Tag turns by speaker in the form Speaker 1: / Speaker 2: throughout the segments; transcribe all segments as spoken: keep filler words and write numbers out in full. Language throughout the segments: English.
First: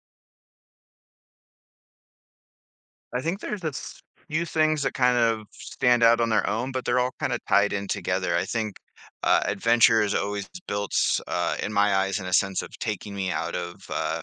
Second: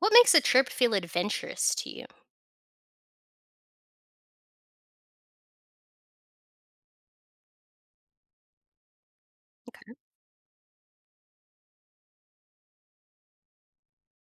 Speaker 1: What makes a trip feel adventurous to you?
Speaker 2: I think there's a s- few things that kind of stand out on their own, but they're all kind of tied in together. I think uh,
Speaker 1: Okay.
Speaker 2: adventure is always built, uh, in my eyes, in a sense of taking me out of uh,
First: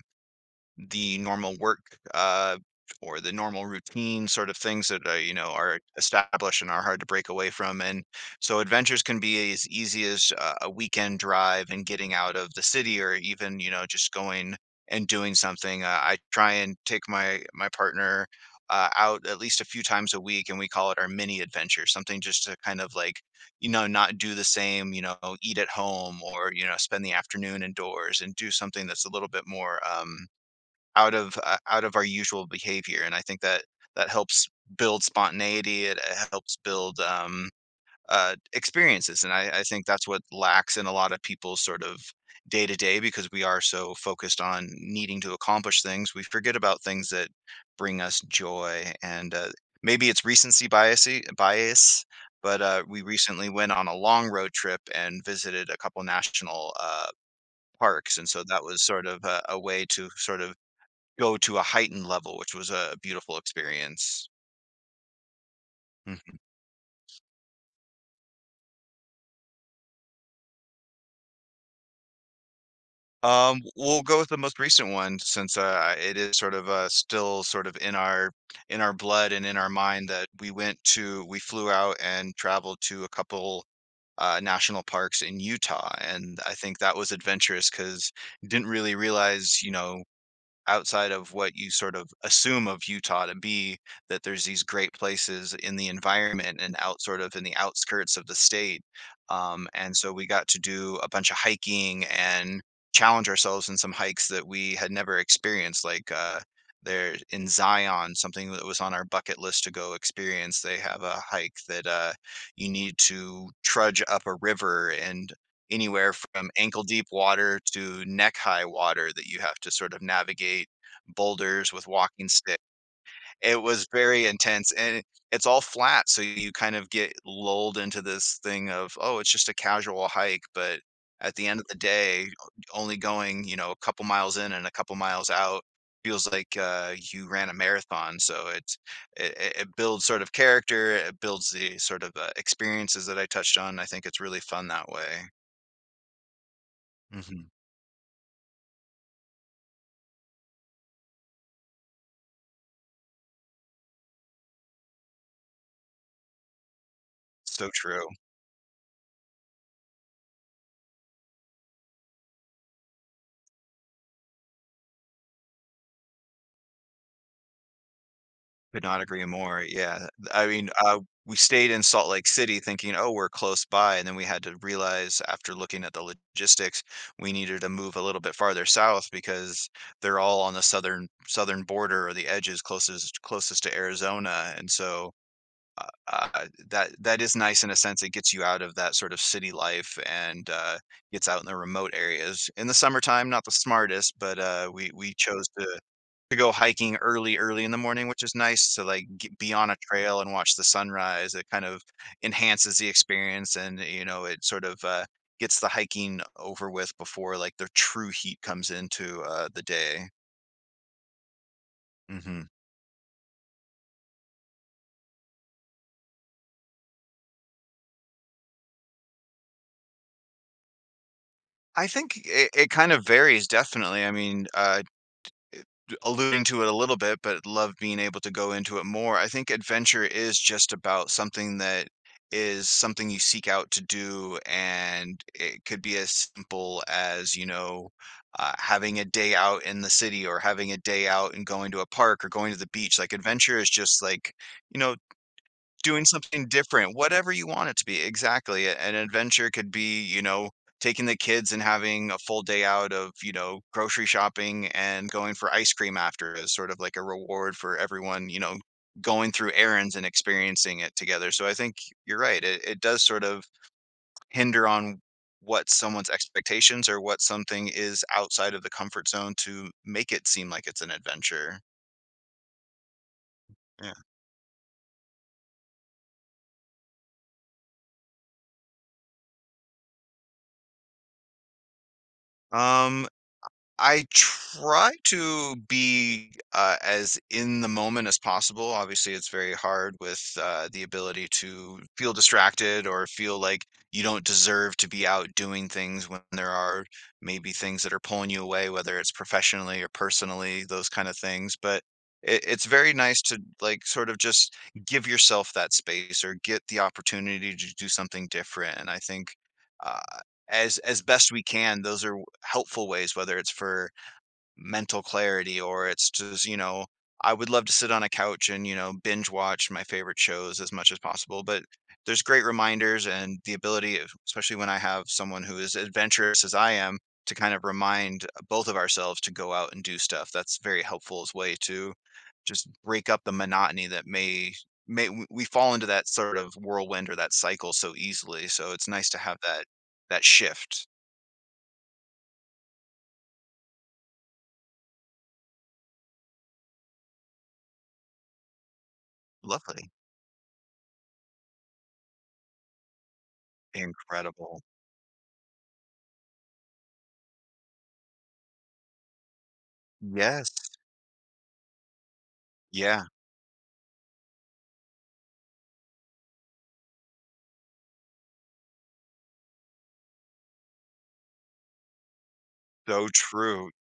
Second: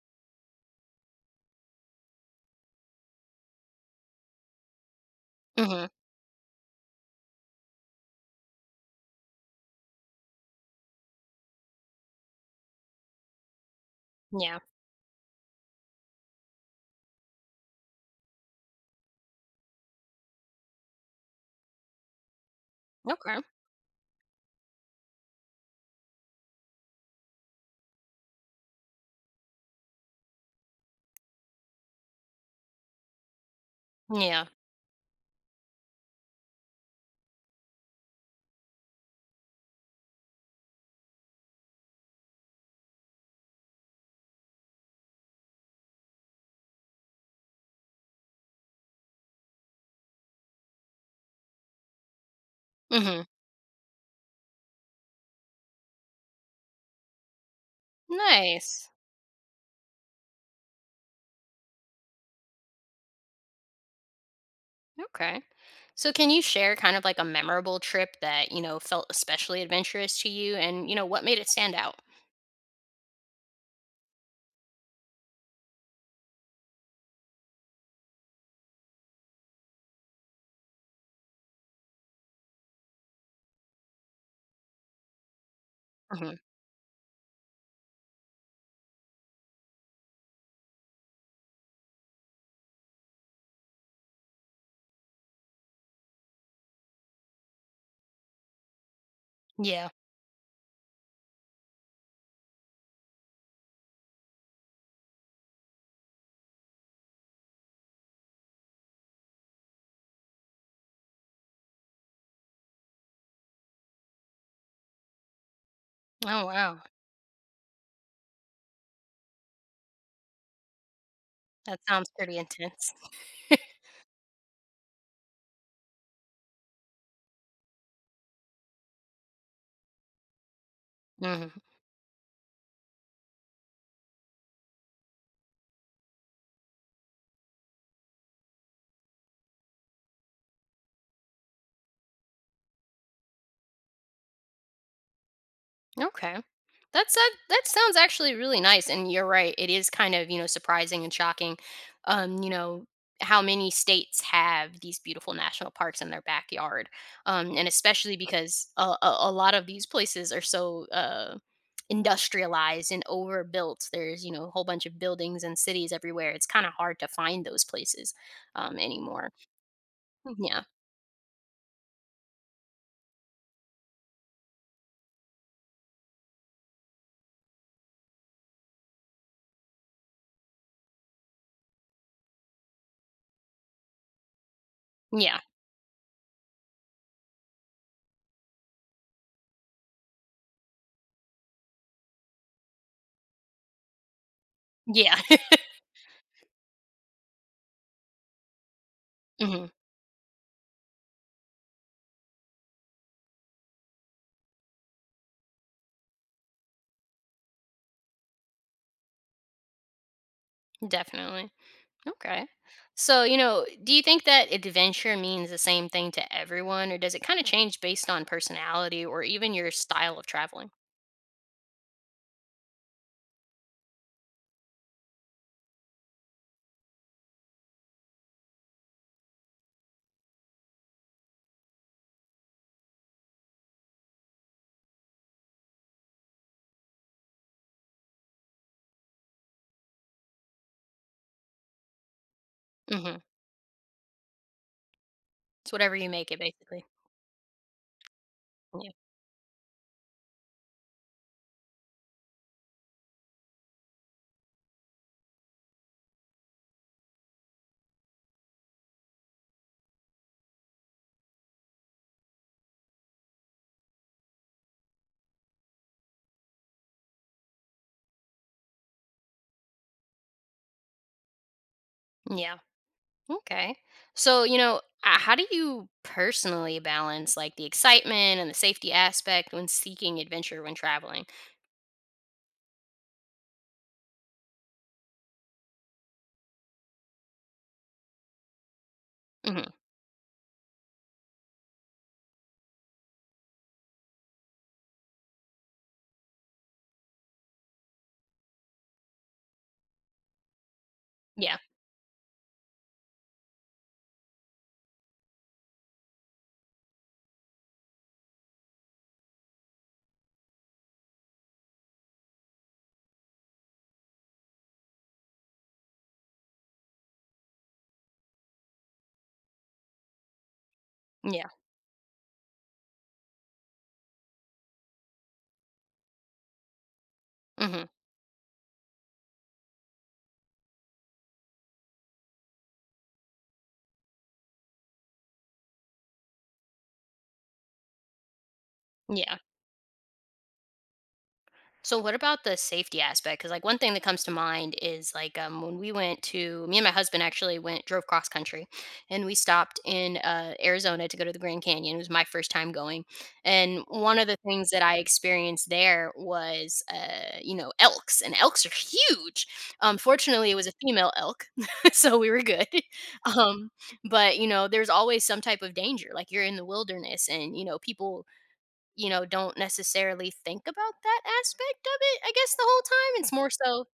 Speaker 2: the normal work uh, or the normal routine sort of things that are, you know, are
Speaker 1: Mhm.
Speaker 2: established and are hard to break away from. And so adventures can be as easy as uh, a weekend drive and getting out of the city, or even, you know, just going
Speaker 1: Yeah.
Speaker 2: and doing something. Uh, I try and take my my partner. Uh, out at least a few times a week, and we call it our mini adventure, something just to kind of like,
Speaker 1: Okay.
Speaker 2: you know, not do the same, you know, eat at home or, you know, spend the afternoon indoors and do something that's a little bit more um out of uh, out of our usual behavior, and I think that that
Speaker 1: Yeah.
Speaker 2: helps build spontaneity. It, uh, helps build um, uh, experiences, and I, I think that's what lacks in a lot of people's sort of day to day, because we are so focused on needing to accomplish things, we forget about things that bring us joy. And uh, maybe it's recency bias, bias, but uh, we
Speaker 1: Mhm.
Speaker 2: recently went on a long road trip and visited a couple national uh, parks, and so that was
Speaker 1: Nice.
Speaker 2: sort of a, a way to sort of go to a heightened level, which was a beautiful experience.
Speaker 1: Okay. So can
Speaker 2: Mhm.
Speaker 1: you share kind of like a memorable trip that, you know, felt especially adventurous to you and, you know, what made it stand out?
Speaker 2: Um, we'll go with the most recent one, since uh, it is sort of uh, still sort of in our in our blood and in our mind that we went to we flew out and traveled to a couple uh, national parks in Utah,
Speaker 1: Mhm.
Speaker 2: and I think that was adventurous because didn't really realize, you know, outside of what you sort of assume of Utah to be, that there's these great places in the environment and out sort of in the outskirts of the state. Um,
Speaker 1: Yeah.
Speaker 2: and so we got to do a bunch of hiking and challenge ourselves in some hikes that we had never experienced, like uh, there in Zion, something that was on our bucket list to go experience. They have a hike that uh, you need to trudge up a river and anywhere
Speaker 1: Oh,
Speaker 2: from
Speaker 1: wow.
Speaker 2: ankle deep water to neck high water, that you have to sort of navigate boulders
Speaker 1: That
Speaker 2: with
Speaker 1: sounds
Speaker 2: walking
Speaker 1: pretty
Speaker 2: stick.
Speaker 1: intense.
Speaker 2: It was very intense, and it's all flat. So you kind of get lulled into this thing of, oh, it's just a casual hike. But at the
Speaker 1: Mhm.
Speaker 2: end of the day, only going, you know, a couple miles in and a couple miles out feels like uh, you ran a marathon. So it's, it, it it builds sort of character. It builds the sort of uh, experiences that I touched on. I think it's really fun that way.
Speaker 1: Okay. That's that that sounds actually really nice, and you're right. It is kind of, you know, surprising and shocking, um, you know, how many states have these beautiful national parks in their backyard, um, and
Speaker 2: So true.
Speaker 1: especially because a, a, a lot of these places are so uh, industrialized and overbuilt. There's, you know, a whole bunch of buildings and cities everywhere. It's kind of hard to find those places um,
Speaker 2: Could not agree
Speaker 1: anymore.
Speaker 2: more. Yeah. I
Speaker 1: Yeah,
Speaker 2: mean, uh, we stayed in Salt Lake City thinking, oh, we're close by. And then we had to realize, after looking at the logistics, we needed to move a little bit farther south, because they're all on the southern southern border or the edges closest closest to Arizona. And so
Speaker 1: yeah,
Speaker 2: uh, that that is nice in a sense. It gets you out of that sort of city life and uh, gets out in the remote areas. In the summertime, not the smartest, but uh, we we
Speaker 1: yeah.
Speaker 2: chose to to go hiking early, early in the morning, which is nice to like g be
Speaker 1: Hmm.
Speaker 2: on a trail and watch the sunrise. It kind of enhances the experience, and, you know, it sort of, uh, gets the hiking over with before like the true heat comes into, uh, the day.
Speaker 1: Definitely. Okay.
Speaker 2: Mhm.
Speaker 1: So, you know, do you think that adventure means the same thing to everyone, or does it kind of change based on personality or even your style of traveling?
Speaker 2: I think it it kind of varies definitely. I mean, uh alluding to it a little bit, but love being able to go into it more. I think adventure is just about something that is something you seek out to do, and it could be as simple as, you know, uh, having a day out in the city, or having a day out and going to a park or going to the beach. Like
Speaker 1: Hmm.
Speaker 2: adventure is just like, you know,
Speaker 1: It's whatever
Speaker 2: doing
Speaker 1: you make it,
Speaker 2: something
Speaker 1: basically.
Speaker 2: different, whatever you want it to be. Exactly. A-
Speaker 1: Yeah.
Speaker 2: An adventure could be, you know, taking the kids and having a full day out of, you know, grocery shopping and going for ice cream after, as sort of like a reward for everyone, you know, going through errands and experiencing it together. So I think you're right. It, it does sort of hinder on what someone's expectations or what something is outside of the comfort zone to make it seem like it's an adventure.
Speaker 1: Yeah. Okay.
Speaker 2: Yeah.
Speaker 1: So, you know, uh, how do you personally balance like the excitement and the safety aspect when seeking adventure when traveling?
Speaker 2: Um, I try to be uh, as in the moment as possible. Obviously, it's very
Speaker 1: Hmm.
Speaker 2: hard with uh, the ability to feel distracted or feel like you don't deserve to be out doing things when there are maybe things that are pulling you away, whether it's professionally or personally, those kind of things.
Speaker 1: Yeah.
Speaker 2: But it, it's very nice to like sort of just give yourself that space or get the opportunity to do something different. And I think uh, as as best we can, those are helpful ways, whether it's for mental clarity or it's just, you know, I would love to sit on a couch and, you know, binge watch my favorite shows as much as possible.
Speaker 1: Yeah.
Speaker 2: But there's great reminders and the ability, of- especially when I have someone who is adventurous as I am, to kind of
Speaker 1: Hmm.
Speaker 2: remind both of ourselves to go out and do stuff. That's very helpful as way to just break up the monotony that may may we we fall into that sort of whirlwind or that cycle so easily. So it's nice to have
Speaker 1: Yeah.
Speaker 2: that that shift.
Speaker 1: So what about the safety aspect? Because like one thing that comes to mind is like um, when we went to me and my husband actually went drove cross country, and we stopped
Speaker 2: Lovely.
Speaker 1: in uh, Arizona to go to the Grand Canyon. It was my first time going, and one of the
Speaker 2: Incredible.
Speaker 1: things that I experienced there was uh, you know elks, and elks are huge. Um, fortunately,
Speaker 2: Yes.
Speaker 1: it was a female elk, so we were good.
Speaker 2: Yeah.
Speaker 1: Um, but you know, there's always some type of danger. Like you're in the wilderness, and you know people you know, don't necessarily think about that aspect of it, I guess, the whole
Speaker 2: So
Speaker 1: time. It's more
Speaker 2: true.
Speaker 1: so,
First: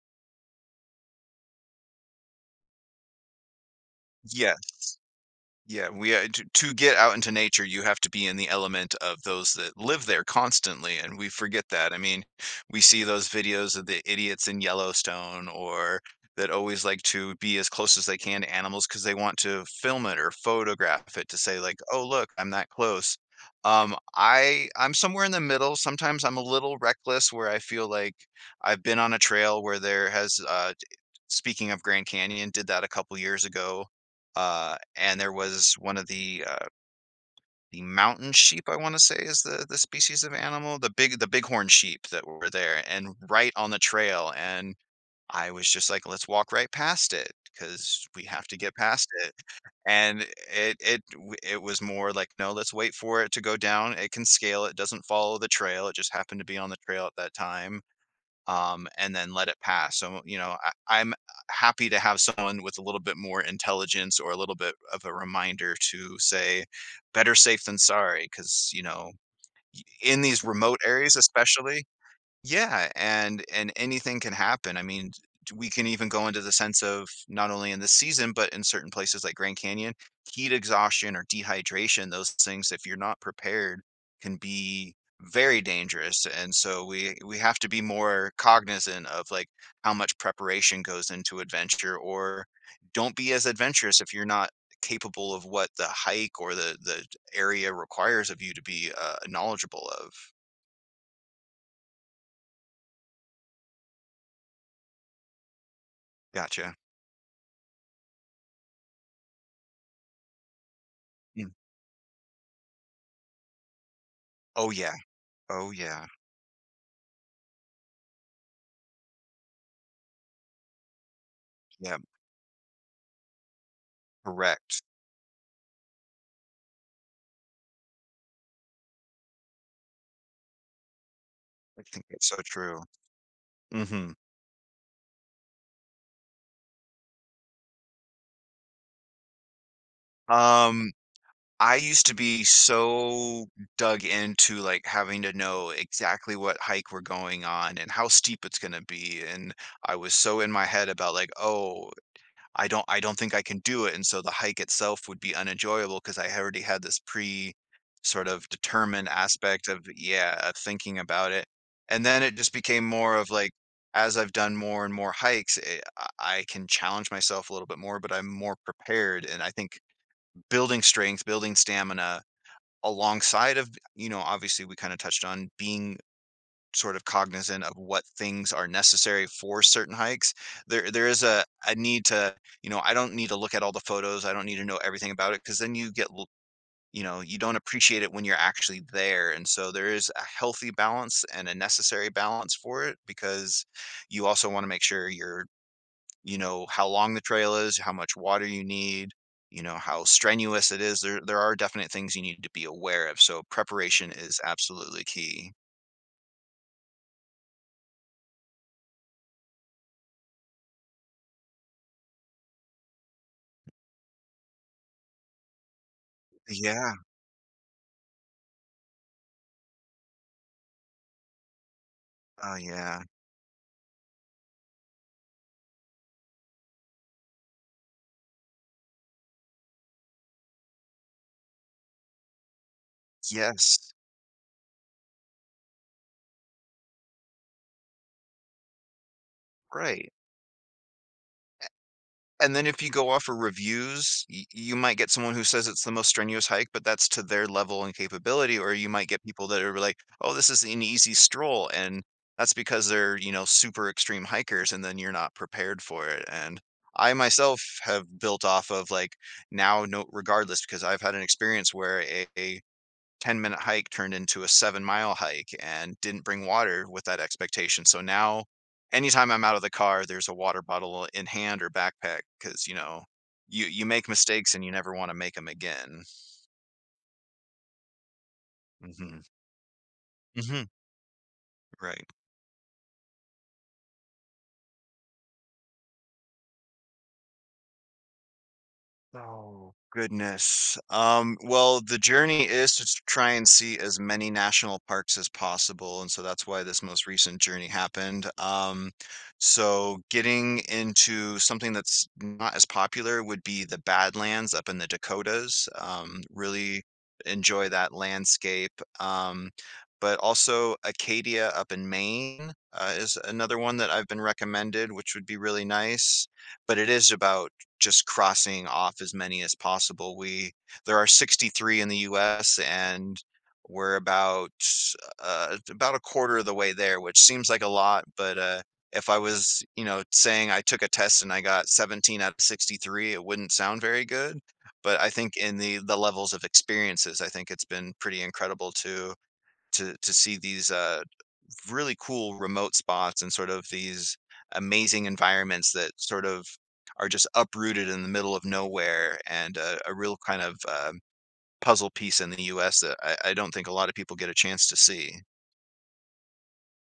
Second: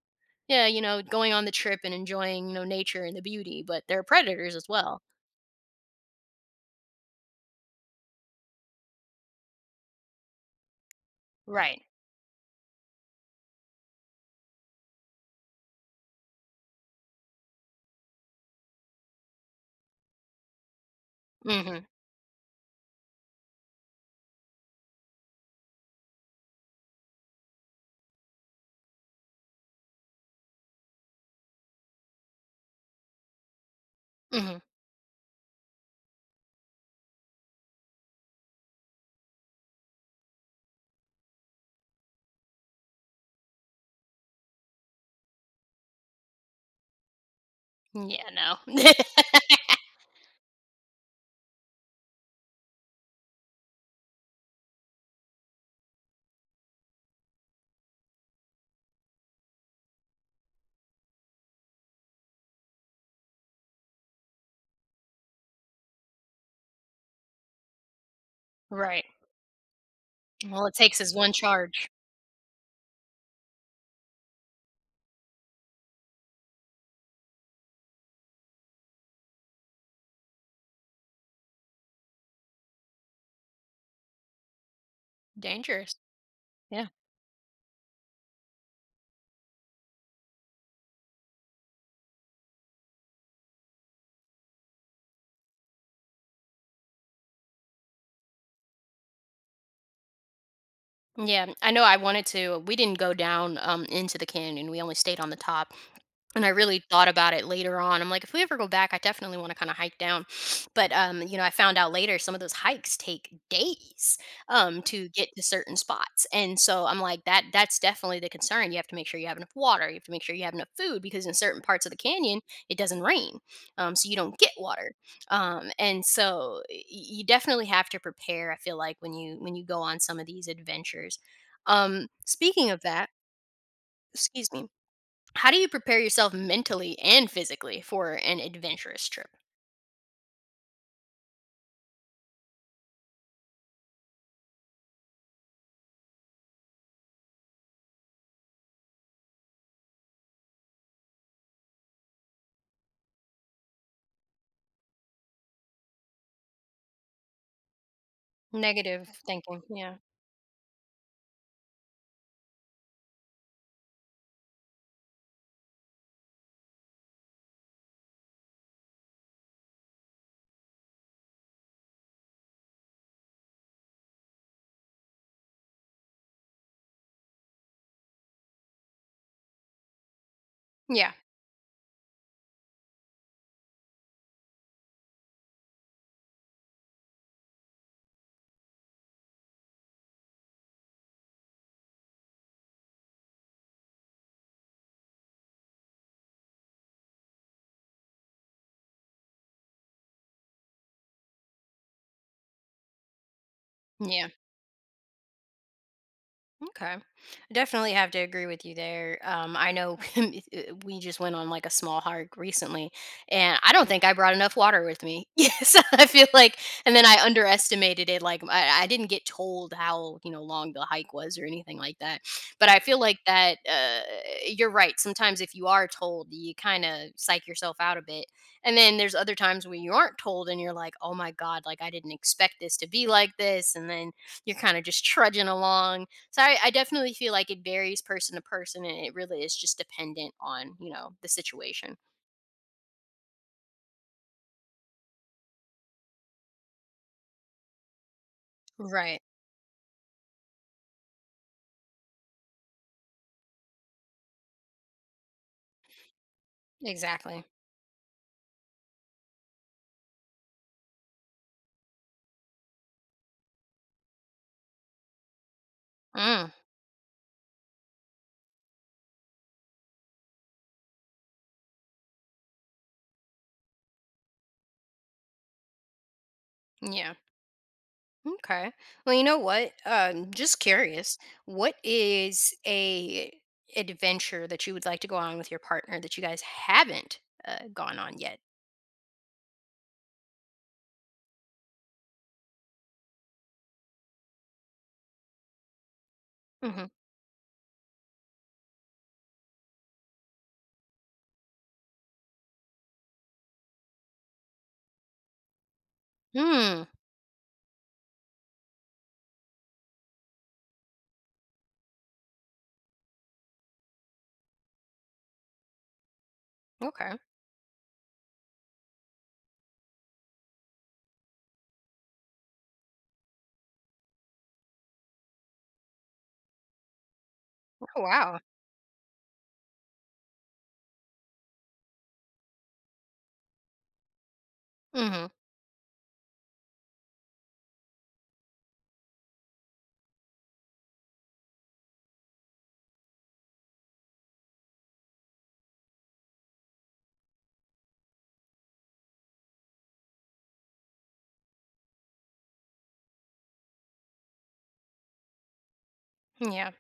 Speaker 1: yeah, you know, going on the trip and enjoying, you know, nature and the beauty, but there are predators as
Speaker 2: Yes.
Speaker 1: well.
Speaker 2: Yeah, we uh, to to get out into nature, you have to be in the element of those that live there constantly, and we forget
Speaker 1: Right.
Speaker 2: that. I mean, we see those videos of the idiots in Yellowstone, or that always like to be as close as they can to animals because they want to film it or photograph it to say like,
Speaker 1: Mhm.
Speaker 2: "Oh, look, I'm that close." Um, I I'm somewhere in the middle. Sometimes I'm a little reckless, where I feel like I've been on a trail where there has uh speaking of Grand Canyon, did that a couple years ago.
Speaker 1: Mhm.
Speaker 2: Uh, and there was one of the uh, the mountain sheep, I want to say is the the species of animal, the big the bighorn sheep that were there and right on the trail. And I was just like, let's walk right past it because we
Speaker 1: Yeah,
Speaker 2: have
Speaker 1: no.
Speaker 2: to get past it. And it it w- it was more like, no, let's wait for it to go down. It can scale. It doesn't follow the trail. It just happened to be on the trail at that time, um, and then let it pass. So, you know, I, I'm happy to have someone with a little bit more intelligence or a little bit of a reminder to say, better safe than sorry, because, you
Speaker 1: Right.
Speaker 2: know, y- in these
Speaker 1: All it
Speaker 2: remote
Speaker 1: takes is
Speaker 2: areas,
Speaker 1: one
Speaker 2: especially,
Speaker 1: charge.
Speaker 2: yeah, and and anything can happen. I mean, t- we can even go into the sense of not only in this season, but in certain places like Grand Canyon, heat exhaustion or dehydration, those things, if you're not prepared, can be very
Speaker 1: Dangerous.
Speaker 2: dangerous. And so
Speaker 1: Yeah.
Speaker 2: we we have to be more cognizant of like how much preparation goes into adventure, or don't be as adventurous if you're not capable of what the hike or the the area requires of you to be uh, knowledgeable of.
Speaker 1: Yeah, I know I wanted to we didn't go down, um, into the canyon, we only stayed on the top. And I
Speaker 2: Gotcha.
Speaker 1: really thought about it later on. I'm like, if we ever go back, I definitely want to kind of hike down. But um, you know, I
Speaker 2: Mm.
Speaker 1: found out later some of those hikes take days
Speaker 2: Oh
Speaker 1: um
Speaker 2: yeah.
Speaker 1: to get to
Speaker 2: Oh,
Speaker 1: certain
Speaker 2: yeah.
Speaker 1: spots. And so I'm like, that that's definitely the concern. You have to make sure you have enough water, you have to make sure you have enough food because in certain parts of
Speaker 2: Yeah,
Speaker 1: the canyon it doesn't rain. Um, so you don't get
Speaker 2: correct.
Speaker 1: water. Um, and so y- you definitely have to prepare, I feel like, when you when you go on some of these adventures.
Speaker 2: I think
Speaker 1: Um,
Speaker 2: it's so
Speaker 1: speaking
Speaker 2: true.
Speaker 1: of that,
Speaker 2: Mhm.
Speaker 1: excuse me, how do you prepare yourself mentally and physically for an adventurous trip?
Speaker 2: Um, I used to be so dug into, like, having to know exactly what hike we're going on and how steep it's gonna be, and I was so in my head about, like, "Oh, I don't I don't think I can do it." And so the hike itself would be unenjoyable because I already had this pre sort of determined
Speaker 1: Negative thinking.
Speaker 2: aspect of,
Speaker 1: Yeah.
Speaker 2: yeah, of thinking about it. And then it just became more of like, as I've done more and more hikes, it, I I can challenge myself a little bit more, but I'm more prepared. And I think building strength, building stamina alongside of, you know, obviously we kind of touched on being sort of cognizant of what things are necessary for certain hikes. There there
Speaker 1: Yeah.
Speaker 2: is a a need to, you know, I don't need to look at all the photos. I don't need to know everything about it, because then you get, l- you know, you don't appreciate it when you're actually there. And so there is a healthy balance and a necessary balance for it because you also want to make sure you're, you know, how long the trail is, how much water you need, you know, how strenuous it is. There there are definite things you need to be aware of. So preparation
Speaker 1: Yeah.
Speaker 2: is absolutely key.
Speaker 1: Okay. Definitely have to agree with you there. Um, I know. We just went on like a small hike recently, and I don't think I brought enough water with me. Yes, I feel like,
Speaker 2: Yeah.
Speaker 1: and then I underestimated it. Like, I, I didn't get told how, you know, long the hike was or anything like that.
Speaker 2: Oh
Speaker 1: But I feel
Speaker 2: yeah.
Speaker 1: like that uh, you're right. Sometimes if you are told, you kind of psych yourself out a bit. And then there's other times when you aren't told and you're like, oh my God, like I didn't expect this to be like this. And
Speaker 2: Yes,
Speaker 1: then you're kind of just trudging along, so I, I definitely feel like it varies person to person and it really is just
Speaker 2: right,
Speaker 1: dependent on, you know, the situation.
Speaker 2: and then if you go off of reviews, y you might get someone who says it's the most strenuous hike, but that's to their level and capability, or you might
Speaker 1: Right.
Speaker 2: get people that are like, "Oh, this is an easy stroll," and that's because they're, you know, super extreme hikers, and then you're not prepared for it, and I
Speaker 1: Exactly.
Speaker 2: myself have built off of, like, now no regardless, because I've had an experience where a ten minute hike turned into a seven mile hike and didn't bring
Speaker 1: Mm,
Speaker 2: water with that expectation. So now, anytime I'm out of the car, there's a water bottle in hand or backpack because, you know, you, you make mistakes and you never want to make them again.
Speaker 1: yeah. Okay. Well, you
Speaker 2: hmm
Speaker 1: know what? Um, just
Speaker 2: hmm
Speaker 1: curious. What
Speaker 2: Right.
Speaker 1: is a adventure that you would like to go on with your partner that you guys haven't uh, gone on yet?
Speaker 2: Oh, goodness. Um, well, the journey is to s- try and see as many national parks as possible, and so that's why this
Speaker 1: Mm-hmm.
Speaker 2: most recent journey happened. Um, so getting into something that's not as popular would be the Badlands up in the Dakotas. Um, really
Speaker 1: Hmm.
Speaker 2: enjoy that landscape. Um, but also Acadia up in Maine, uh, is another one that I've been recommended, which would be really nice. But it is
Speaker 1: Okay.
Speaker 2: about just crossing off as many as possible. We There are sixty-three in the U S, and we're about uh, about a quarter of the way there, which seems like a
Speaker 1: Oh,
Speaker 2: lot, but
Speaker 1: wow.
Speaker 2: uh, if I was, you know, saying I took a test and I got seventeen out of sixty-three, it wouldn't sound very good. But I
Speaker 1: Mm-hmm.
Speaker 2: think in the the levels of experiences, I think it's been pretty incredible to to to see these uh, really cool remote spots and sort of these amazing environments that sort of are just uprooted in the middle of nowhere, and uh, a real kind of um, puzzle piece in the U S that I, I don't think a lot of people get a chance to see.
Speaker 1: Yeah.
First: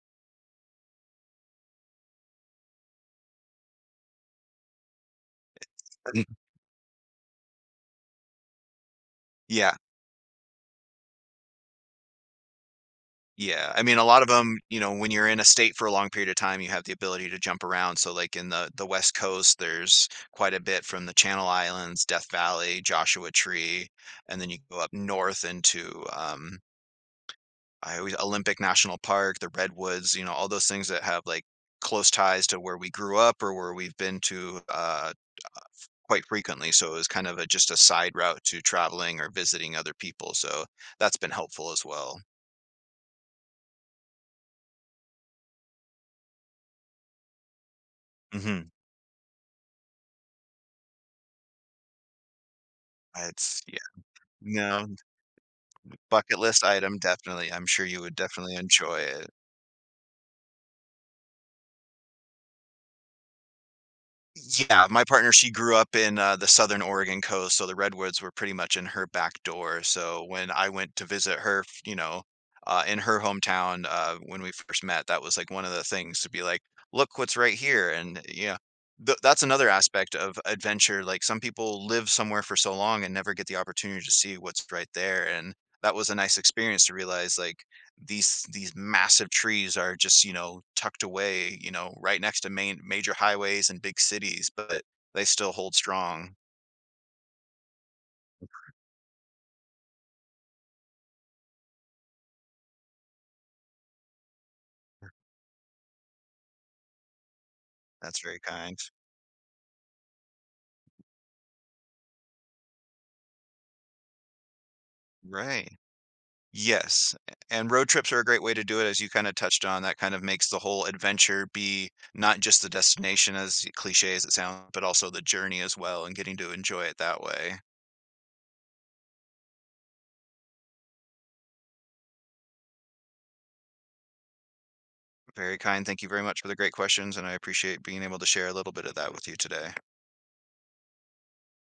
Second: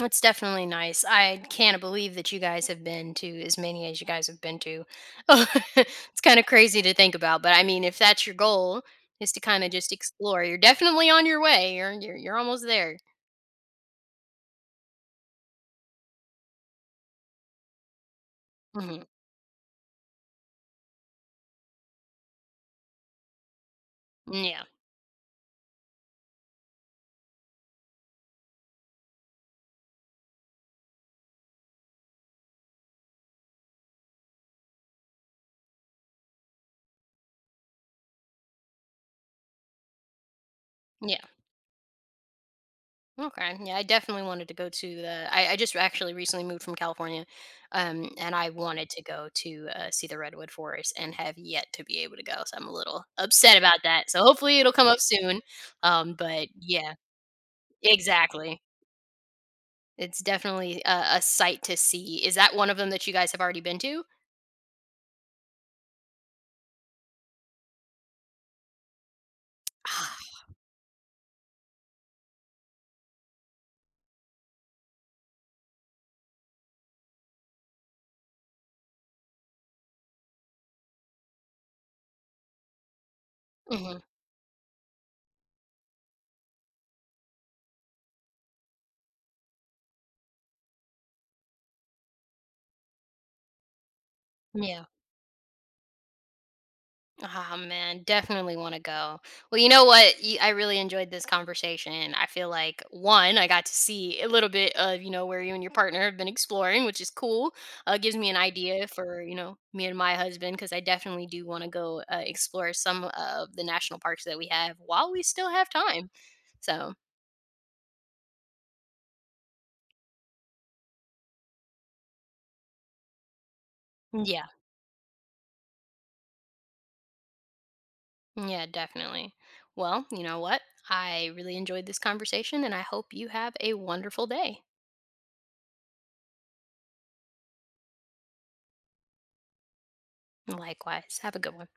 Speaker 1: It's definitely nice. I can't believe that you guys have been to as many as you guys have been to. It's
Speaker 2: Mm.
Speaker 1: kind of crazy to think about, but I mean, if that's your goal, is to kind of
Speaker 2: Yeah,
Speaker 1: just explore, you're definitely on your way. You're you're, you're almost there.
Speaker 2: yeah. I mean, a lot of them, you know, when you're in a state for a long period of time, you have the ability to jump around. So, like in the the
Speaker 1: Hmm.
Speaker 2: West Coast, there's quite a bit from the Channel Islands, Death Valley, Joshua Tree, and then you
Speaker 1: Yeah.
Speaker 2: go up north into um, I always Olympic National Park, the Redwoods, you know, all those things that have, like, close ties to where we grew up or where we've been to, uh, quite frequently, so it was kind of a just a side route to traveling or visiting other people, so that's
Speaker 1: Yeah.
Speaker 2: been helpful as well.
Speaker 1: Okay. Yeah, I definitely wanted to go to the. I, I just actually recently moved from California, um, and I
Speaker 2: Mhm.
Speaker 1: wanted to go to uh, see the redwood forest and have yet to be able to go. So I'm a little upset
Speaker 2: It's yeah.
Speaker 1: about that. So hopefully it'll
Speaker 2: No,
Speaker 1: come up soon. Um,
Speaker 2: bucket
Speaker 1: but
Speaker 2: list
Speaker 1: yeah,
Speaker 2: item, definitely, I'm sure you would definitely
Speaker 1: exactly.
Speaker 2: enjoy it.
Speaker 1: It's definitely a a sight to see. Is that one of them that you guys have already been to?
Speaker 2: Yeah, my partner, she grew up in, uh, the Southern Oregon coast, so the redwoods were pretty much in her back door, so
Speaker 1: Ah,
Speaker 2: when I went to visit her, f you know, uh, in her hometown, uh, when we first met, that was, like, one of the things to be like, "Look what's right here," and, yeah. Th That's another aspect of adventure, like, some people live somewhere for so long and never get the
Speaker 1: mhm,
Speaker 2: opportunity to see what's right there, and that was a nice experience to realize, like, these these massive trees are just, you know, tucked away, you know, right next to main major highways and big cities, but
Speaker 1: yeah.
Speaker 2: they still hold strong.
Speaker 1: Ah, man, definitely wanna go. Well, you know what? Y I really enjoyed this conversation. I feel like, one, I got to see a little bit of, you know, where you and your partner have been exploring, which is cool. Uh, gives
Speaker 2: That's
Speaker 1: me an
Speaker 2: very kind.
Speaker 1: idea for, you know, me and my husband because I definitely do wanna go, uh, explore some of the national parks that we have while we still
Speaker 2: Right.
Speaker 1: have time. So,
Speaker 2: Yes, a- and road trips are a great way to do it, as you kind of touched on, that kind of makes the whole adventure be not just the destination, as cliche as it
Speaker 1: yeah.
Speaker 2: sounds, but also the journey as well, and getting to enjoy it that way.
Speaker 1: Yeah, definitely. Well, you know what? I really enjoyed this conversation and I hope you have a wonderful day.
Speaker 2: Very kind. Thank you very much for the great questions, and I appreciate being able to share a little bit of that with you today.
Speaker 1: Likewise. Have a good one.